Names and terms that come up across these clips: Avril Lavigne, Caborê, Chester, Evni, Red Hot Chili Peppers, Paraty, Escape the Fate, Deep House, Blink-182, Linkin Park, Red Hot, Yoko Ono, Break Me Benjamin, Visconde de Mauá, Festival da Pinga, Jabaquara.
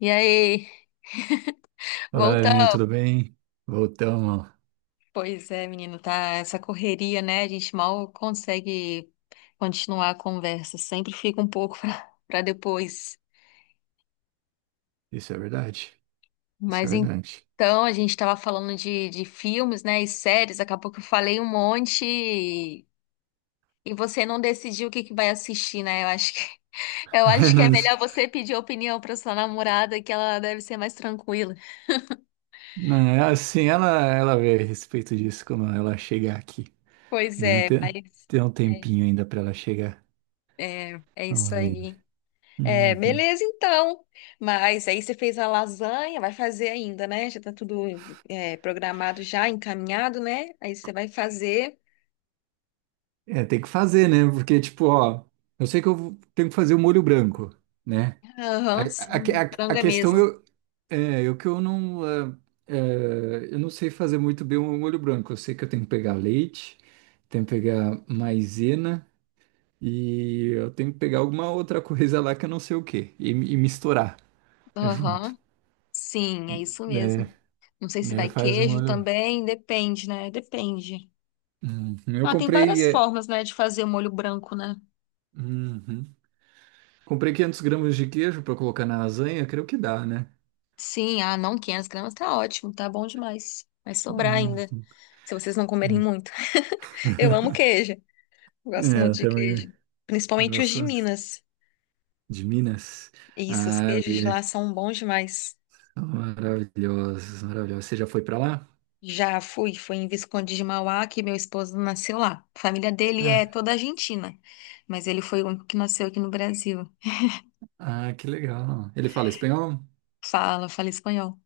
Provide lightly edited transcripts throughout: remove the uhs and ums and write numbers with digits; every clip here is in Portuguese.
E aí, Olá, Evni, voltamos. tudo bem? Voltamos. Pois é, menino, tá essa correria, né? A gente mal consegue continuar a conversa, sempre fica um pouco para depois. Isso é verdade? Isso é Mas verdade. então, a gente tava falando de filmes, né, e séries, acabou que eu falei um monte e você não decidiu o que que vai assistir, né? Eu acho que, eu acho que é melhor você pedir opinião para sua namorada, que ela deve ser mais tranquila. Não, não, é assim, ela vê a respeito disso, como ela chegar aqui, Pois né? é, Tem, mas tem um é, tempinho ainda para ela chegar. É Vamos isso ver. aí. É, Uhum. beleza então. Mas aí você fez a lasanha, vai fazer ainda, né? Já tá tudo programado já, encaminhado, né? Aí você vai fazer. É, tem que fazer, né? Porque, tipo, ó, eu sei que tenho que fazer o molho branco, né? A, Aham, a, sim, a, frango a é questão mesmo. eu, é, eu que eu não, é, é, eu não sei fazer muito bem o molho branco. Eu sei que eu tenho que pegar leite, tenho que pegar maisena. E eu tenho que pegar alguma outra coisa lá que eu não sei o que e misturar junto. Aham, sim, é isso Daí, mesmo. Não sei se daí vai faz um queijo olho. também, depende, né? Depende. Eu Ah, tem comprei. várias formas, né, de fazer o molho branco, né? Uhum. Comprei 500 gramas de queijo para colocar na lasanha, creio que dá, né? Sim, ah, não, 500 gramas tá ótimo, tá bom demais. Vai sobrar Uhum. ainda, se vocês não comerem muito. Eu amo queijo. Eu É, gosto muito eu de também queijo. Principalmente os gosto de Minas. de Minas. Isso, os Ah, queijos de lá vi. são bons demais. Maravilhosa, maravilhosa. Você já foi para lá? Já fui, fui em Visconde de Mauá, que meu esposo nasceu lá. A família dele é É. toda argentina, mas ele foi o único que nasceu aqui no Brasil. Ah, que legal. Ele fala espanhol? Fala, fala espanhol.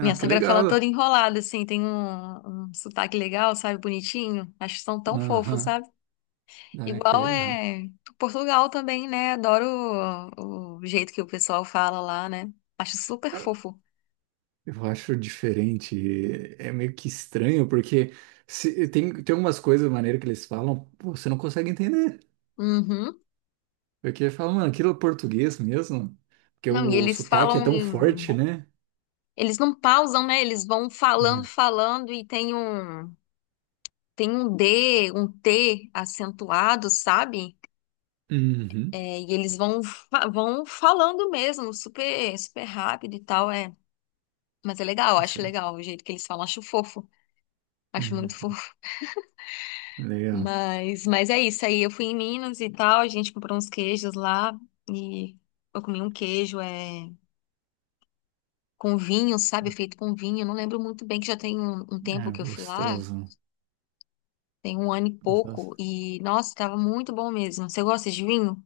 Minha que sogra fala legal. toda enrolada, assim, tem um, um sotaque legal, sabe, bonitinho. Acho que são tão fofos, Aham. sabe? Ah, que Igual legal. é Portugal também, né? Adoro o jeito que o pessoal fala lá, né? Acho super fofo. Eu acho diferente, é meio que estranho, porque tem algumas coisas, da maneira que eles falam, pô, você não consegue entender. Uhum. Porque fala, mano, aquilo é português mesmo? Porque Não, e o eles sotaque é falam tão em... forte, né? Eles não pausam, né? Eles vão falando, Hum. falando e tem um... Tem um D, um T acentuado, sabe? Uhum. É, e eles vão, vão falando mesmo, super, super rápido e tal, é. Mas é legal, Não acho sei. legal o jeito que eles falam, acho fofo, acho muito Hum. fofo. Legal. Mas é isso aí, eu fui em Minas e tal, a gente comprou uns queijos lá e eu comi um queijo, é, com vinho, sabe? Feito com vinho, eu não lembro muito bem que já tem um Ah, tempo que eu fui lá. gostoso. Tem um ano e Gostoso. pouco e, nossa, tava muito bom mesmo. Você gosta de vinho?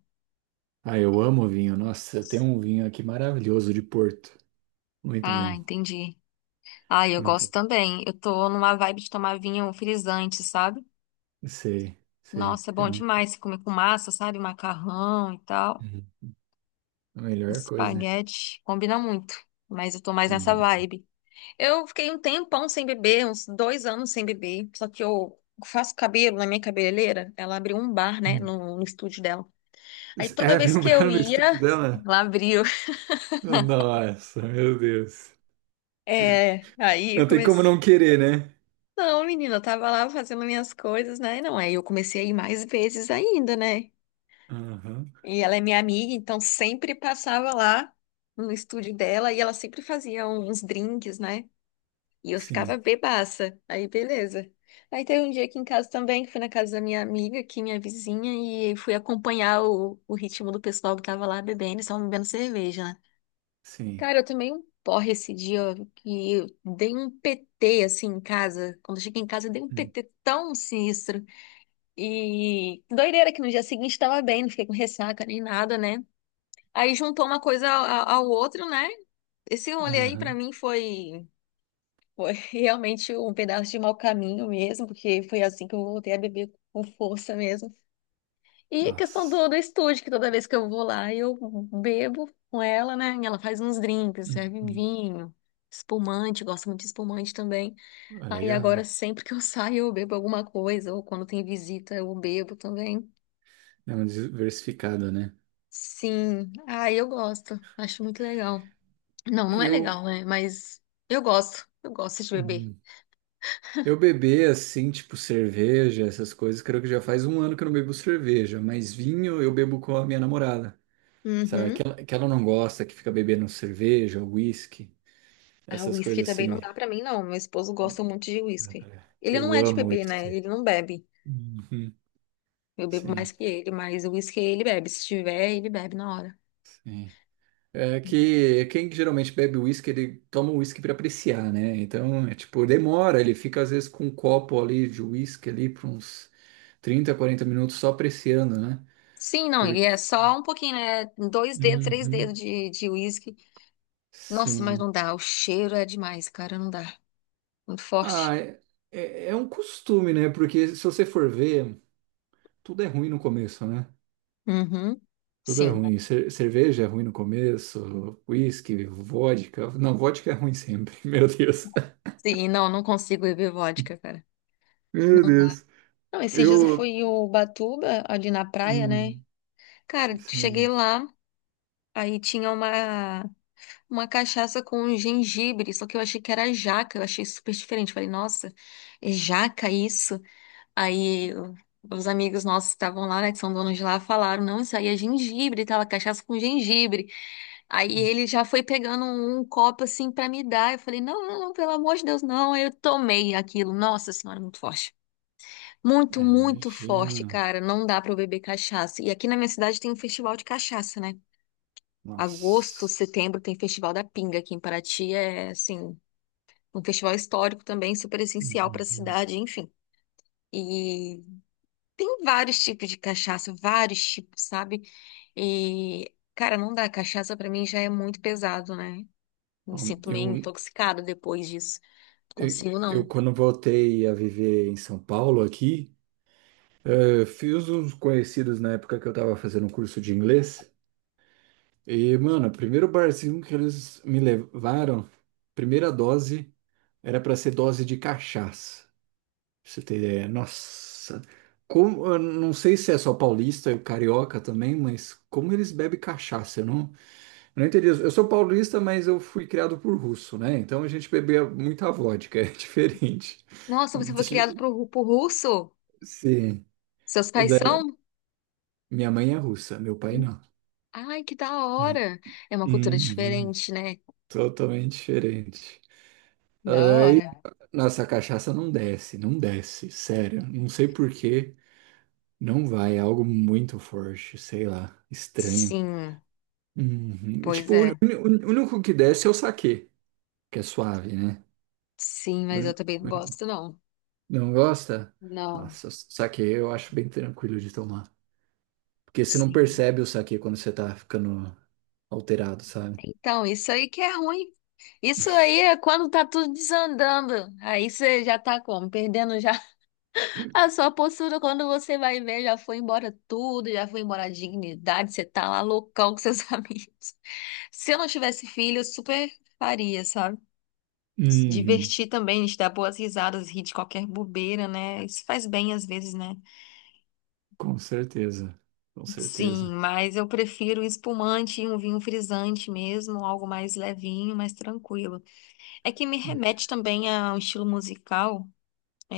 Ah, eu amo vinho. Nossa, tem um vinho aqui maravilhoso de Porto. Muito Ah, bom. entendi. Ah, eu gosto Muito. também. Eu tô numa vibe de tomar vinho frisante, sabe? Sei, sei. Nossa, é É bom muito. demais se comer com massa, sabe? Macarrão e tal. Uhum. A melhor coisa. Espaguete. Combina muito. Mas eu tô mais nessa Combina bem. vibe. Eu fiquei um tempão sem beber, uns dois anos sem beber. Só que eu faço cabelo na minha cabeleireira. Ela abriu um bar, né? Hum. No estúdio dela. Aí toda É, vez que eu vibraram no estúdio ia, dela? ela abriu. Nossa, meu Deus. É, aí eu Não tem como comecei. não querer, né? Não, menina, eu tava lá fazendo minhas coisas, né? Não, aí eu comecei a ir mais vezes ainda, né? Aham. E ela é minha amiga, então sempre passava lá no estúdio dela e ela sempre fazia uns drinks, né? E eu ficava Sim, bebaça. Aí, beleza. Aí teve um dia aqui em casa também, que fui na casa da minha amiga, aqui, minha vizinha, e fui acompanhar o ritmo do pessoal que tava lá bebendo, e estavam bebendo cerveja, né? sim. Cara, eu tomei um porre esse dia que eu dei um PT assim em casa. Quando eu cheguei em casa, eu dei um Hum. PT tão sinistro. E doideira que no dia seguinte tava bem, não fiquei com ressaca nem nada, né? Aí juntou uma coisa ao outro, né? Esse rolê aí pra Aham. mim foi, foi realmente um pedaço de mau caminho mesmo, porque foi assim que eu voltei a beber com força mesmo. E a questão Nossa. do estúdio, que toda vez que eu vou lá, eu bebo com ela, né? E ela faz uns drinks, serve Uhum. vinho, espumante, gosto muito de espumante também. Ah, Aí legal. agora, sempre que eu saio, eu bebo alguma coisa, ou quando tem visita, eu bebo também. É um diversificado, né? Sim, aí eu gosto, acho muito legal. Não, não é Eu, legal, né? Mas eu gosto de beber. hum, eu beber assim, tipo cerveja, essas coisas, creio que já faz um ano que eu não bebo cerveja, mas vinho eu bebo com a minha namorada. Sabe? Que Uhum. ela, que ela não gosta, que fica bebendo cerveja, uísque, A essas whisky coisas também não assim. dá pra mim, não. Meu esposo gosta muito de whisky. Ele não Eu é de amo beber, né? uísque. Ele não bebe. Uhum. Eu bebo mais Sim, que ele, mas o uísque ele bebe. Se tiver, ele bebe na hora. sim. É que quem geralmente bebe uísque, ele toma o uísque para apreciar, né? Então, é tipo, demora, ele fica às vezes com um copo ali de uísque ali por uns 30, 40 minutos só apreciando, né? Sim, não, e Porque... é só um pouquinho, né? Dois dedos, três Uhum. dedos de uísque. Nossa, mas não Sim. dá. O cheiro é demais, cara, não dá. Muito forte. Ah, é, é um costume, né? Porque se você for ver, tudo é ruim no começo, né? Uhum. Tudo é Sim. ruim. Cerveja é ruim no começo, uísque, vodka. Não, vodka é ruim sempre, meu Deus. Sim, não, não consigo beber vodka, cara. Meu Deus. Não, esses dias eu fui Eu, em Ubatuba, ali na praia, né? hum, Cara, cheguei sim. lá, aí tinha uma cachaça com gengibre, só que eu achei que era jaca, eu achei super diferente. Falei, nossa, é jaca isso? Aí o- os amigos nossos que estavam lá, né, que são donos de lá, falaram, não, isso aí é gengibre, e é cachaça com gengibre. Aí ele já foi pegando um, um copo assim pra me dar. Eu falei, não, pelo amor de Deus, não. Aí eu tomei aquilo. Nossa Senhora, muito forte. Muito, É, muito forte, imagina. cara. Não dá pra eu beber cachaça. E aqui na minha cidade tem um festival de cachaça, né? Agosto, Nossa. setembro tem Festival da Pinga aqui em Paraty, é assim, um festival histórico também, super essencial pra Uhum. cidade, enfim. E tem vários tipos de cachaça, vários tipos, sabe? E, cara, não dá. Cachaça pra mim já é muito pesado, né? Me Bom, sinto meio eu, intoxicada depois disso. Não consigo, eu, não. quando voltei a viver em São Paulo aqui, fiz uns conhecidos na época que eu tava fazendo um curso de inglês. E, mano, o primeiro barzinho que eles me levaram, primeira dose, era pra ser dose de cachaça. Pra você ter ideia. Nossa. Como, eu não sei se é só paulista e carioca também, mas como eles bebem cachaça, eu não eu não entendi isso. Eu sou paulista, mas eu fui criado por russo, né? Então a gente bebia muita vodka, é diferente. Nossa, você foi criado pro russo? Sim. Seus pais Da- são? Minha mãe é russa, meu pai não. Ai, que da É. hora! É uma cultura Uhum. diferente, né? Totalmente diferente. Da É, hora. nossa, a cachaça não desce, não desce, sério. Não sei por que. Não vai. É algo muito forte, sei lá, estranho. Sim, Uhum. pois Tipo, é. O único que desce é o saquê, que é suave, né? Sim, mas eu também não gosto, não. Não gosta? Não. Nossa, saque eu acho bem tranquilo de tomar. Porque você não Sim. percebe o saque quando você tá ficando alterado, sabe? Então, isso aí que é ruim. Isso aí é quando tá tudo desandando. Aí você já tá como? Perdendo já a sua postura. Quando você vai ver, já foi embora tudo, já foi embora a dignidade. Você tá lá loucão com seus amigos. Se eu não tivesse filho, eu super faria, sabe? Se Uhum, divertir também, a gente dar boas risadas, rir de qualquer bobeira, né? Isso faz bem às vezes, né? com certeza, com Sim, certeza. mas eu prefiro um espumante e um vinho frisante mesmo, algo mais levinho, mais tranquilo. É que me remete também a um estilo musical.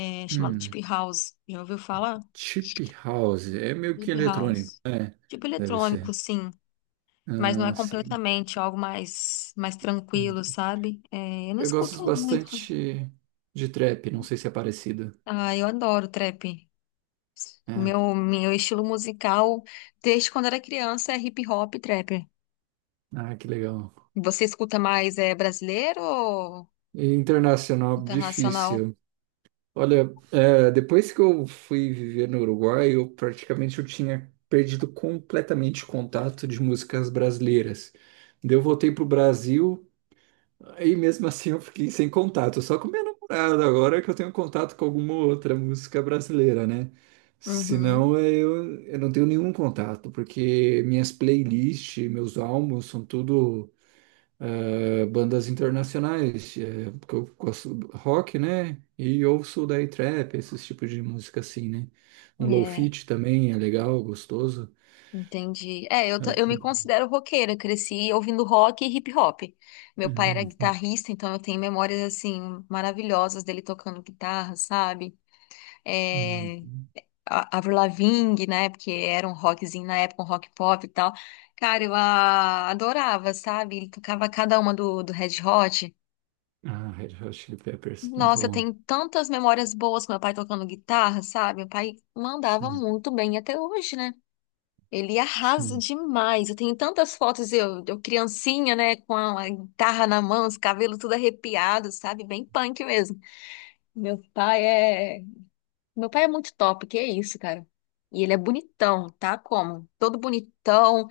É chamado Hum, Deep House. Já ouviu falar? chip house, é meio que Deep eletrônico, House. Tipo deve eletrônico, ser. sim. Mas não é Ah, sim. completamente algo mais Hum. tranquilo, sabe? É, eu não Eu gosto escuto muito. bastante de trap, não sei se é parecido. Ah, eu adoro trap. É. Meu estilo musical, desde quando era criança, é hip hop e trap. Ah, que legal. Você escuta mais é brasileiro ou E internacional, internacional? difícil. Olha, é, depois que eu fui viver no Uruguai, eu praticamente eu tinha perdido completamente o contato de músicas brasileiras. Daí eu voltei pro Brasil, aí mesmo assim eu fiquei sem contato, só com minha namorada agora que eu tenho contato com alguma outra música brasileira, né? Uhum. Senão é, eu não tenho nenhum contato, porque minhas playlists, meus álbuns são tudo bandas internacionais, porque eu gosto do rock, né? E ouço daí trap, esses tipos de música assim, né? Um low-fi É, também é legal, gostoso. entendi. É, Eu me considero roqueira, cresci ouvindo rock e hip hop. Meu pai era hum, guitarrista, então eu tenho memórias, assim, maravilhosas dele tocando guitarra, sabe? É, hum. Avril Lavigne, né? Porque era um rockzinho na época, um rock pop e tal. Cara, eu adorava, sabe? Ele tocava cada uma do Red Hot. Ah, Red Hot Chili Peppers, muito Nossa, eu bom. tenho tantas memórias boas com meu pai tocando guitarra, sabe? Meu pai mandava Sim, muito bem até hoje, né? Ele arrasa sim, demais. Eu tenho tantas fotos, eu criancinha, né, com a guitarra na mão, os cabelos tudo arrepiados, sabe? Bem punk mesmo. Meu pai é. Meu pai é muito top, que é isso, cara. E ele é bonitão, tá? Como? Todo bonitão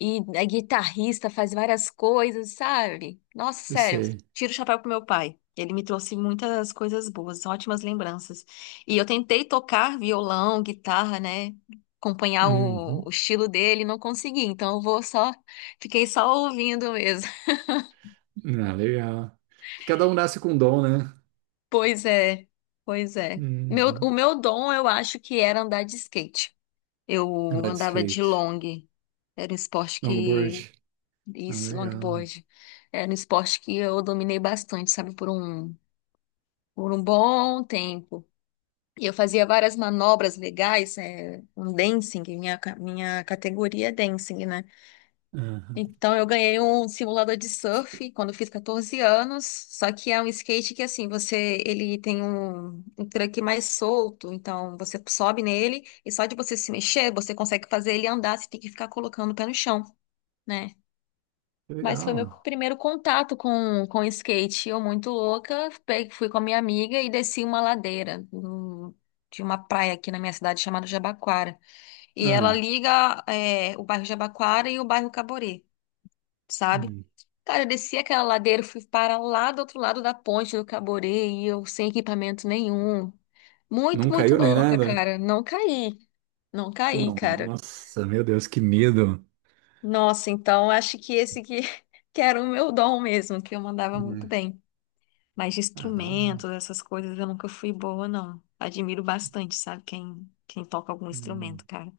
e é guitarrista, faz várias coisas, sabe? Nossa, eu sério, sei. tiro o chapéu pro meu pai. Ele me trouxe muitas coisas boas, ótimas lembranças. E eu tentei tocar violão, guitarra, né? Acompanhar o Uhum. estilo dele, não consegui. Então eu vou só, fiquei só ouvindo mesmo. Ah, legal. Que cada um nasce com um dom, né? Pois é, pois é. Meu, o Uhum. meu dom, eu acho que era andar de skate. Eu Andar de andava de skate, long. Era um esporte longboard. que. Ah, Isso, legal. longboard. Era um esporte que eu dominei bastante, sabe, por um bom tempo. E eu fazia várias manobras legais, é, um dancing, minha categoria é dancing, né? Aham. Então, eu ganhei um simulador de surf quando eu fiz 14 anos, só que é um skate que, assim, você, ele tem um, um truque mais solto, então você sobe nele e só de você se mexer, você consegue fazer ele andar, você tem que ficar colocando o pé no chão, né? Que Mas foi meu legal. primeiro contato com skate, eu muito louca, fui com a minha amiga e desci uma ladeira de uma praia aqui na minha cidade chamada Jabaquara, e ela Ah, liga é, o bairro Jabaquara e o bairro Caborê, sabe? hum. Cara, eu desci aquela ladeira, fui para lá do outro lado da ponte do Caborê e eu sem equipamento nenhum. Muito, Não muito caiu nem louca, nada? cara. Não caí. Não caí, cara. Nossa, meu Deus, que medo. Nossa, então acho que esse que, que era o meu dom mesmo, que eu mandava muito Hum, bem. Mas de ah, da instrumentos, hora. essas coisas, eu nunca fui boa, não. Admiro bastante, sabe, quem toca algum Hum, instrumento, cara.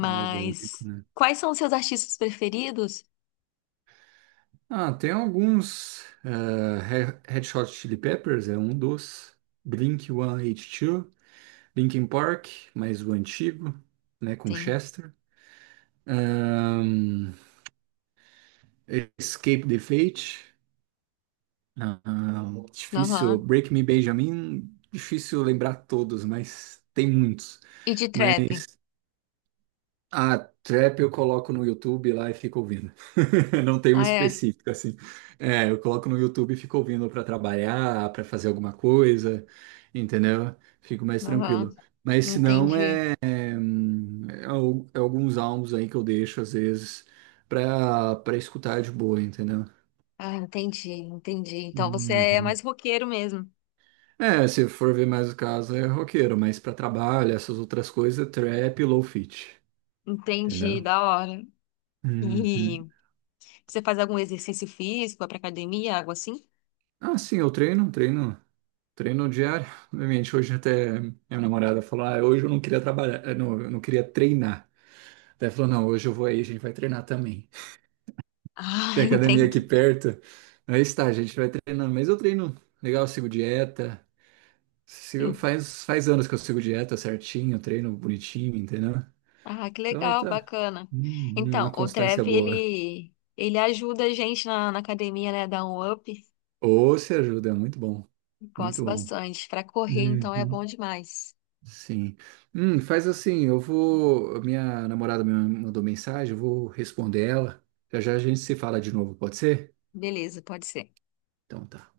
é algo único, né? quais são os seus artistas preferidos? Ah, tem alguns. Red Hot Chili Peppers é um dos. Blink-182, Linkin Park, mais o antigo, né, com Sim. Chester. Ahn, Escape the Fate, difícil. Aham. Break Me Benjamin, difícil lembrar todos, mas tem muitos. E de trap? A trap eu coloco no YouTube lá e fico ouvindo. Não tem um Ah, é. específico assim. É, eu coloco no YouTube e fico ouvindo para trabalhar, para fazer alguma coisa, entendeu? Fico mais Aham. tranquilo. Mas se não, Entendi. é, é é alguns álbuns aí que eu deixo às vezes para escutar de boa, entendeu? Ah, entendi, entendi. Então você é mais Uhum. roqueiro mesmo. É, se for ver mais o caso, é roqueiro, mas para trabalho, essas outras coisas, é trap e low fit, Entendi, entendeu? da hora. Uhum. E você faz algum exercício físico, vai pra academia, algo assim? Ah, sim, eu treino, treino. Treino diário, obviamente, hoje até minha namorada falou, ah, hoje eu não queria trabalhar, não, eu não queria treinar. Daí falou, não, hoje eu vou aí, a gente vai treinar também. Ah, Tem academia entendi. aqui perto, aí está, a gente vai treinando. Mas eu treino legal, eu sigo dieta, faz, faz anos que eu sigo dieta certinho, treino bonitinho, entendeu? Ah, que Então legal, tá, bacana. Então, uma o constância Trev, boa. Ele ajuda a gente na academia, né? Dá um up. Ou se ajuda, é muito bom, Gosto muito bom. bastante. Pra correr, então, é Uhum. bom demais. Sim. Faz assim, eu vou. A minha namorada me mandou mensagem, eu vou responder ela. Já já a gente se fala de novo, pode ser? Beleza, pode ser. Então tá.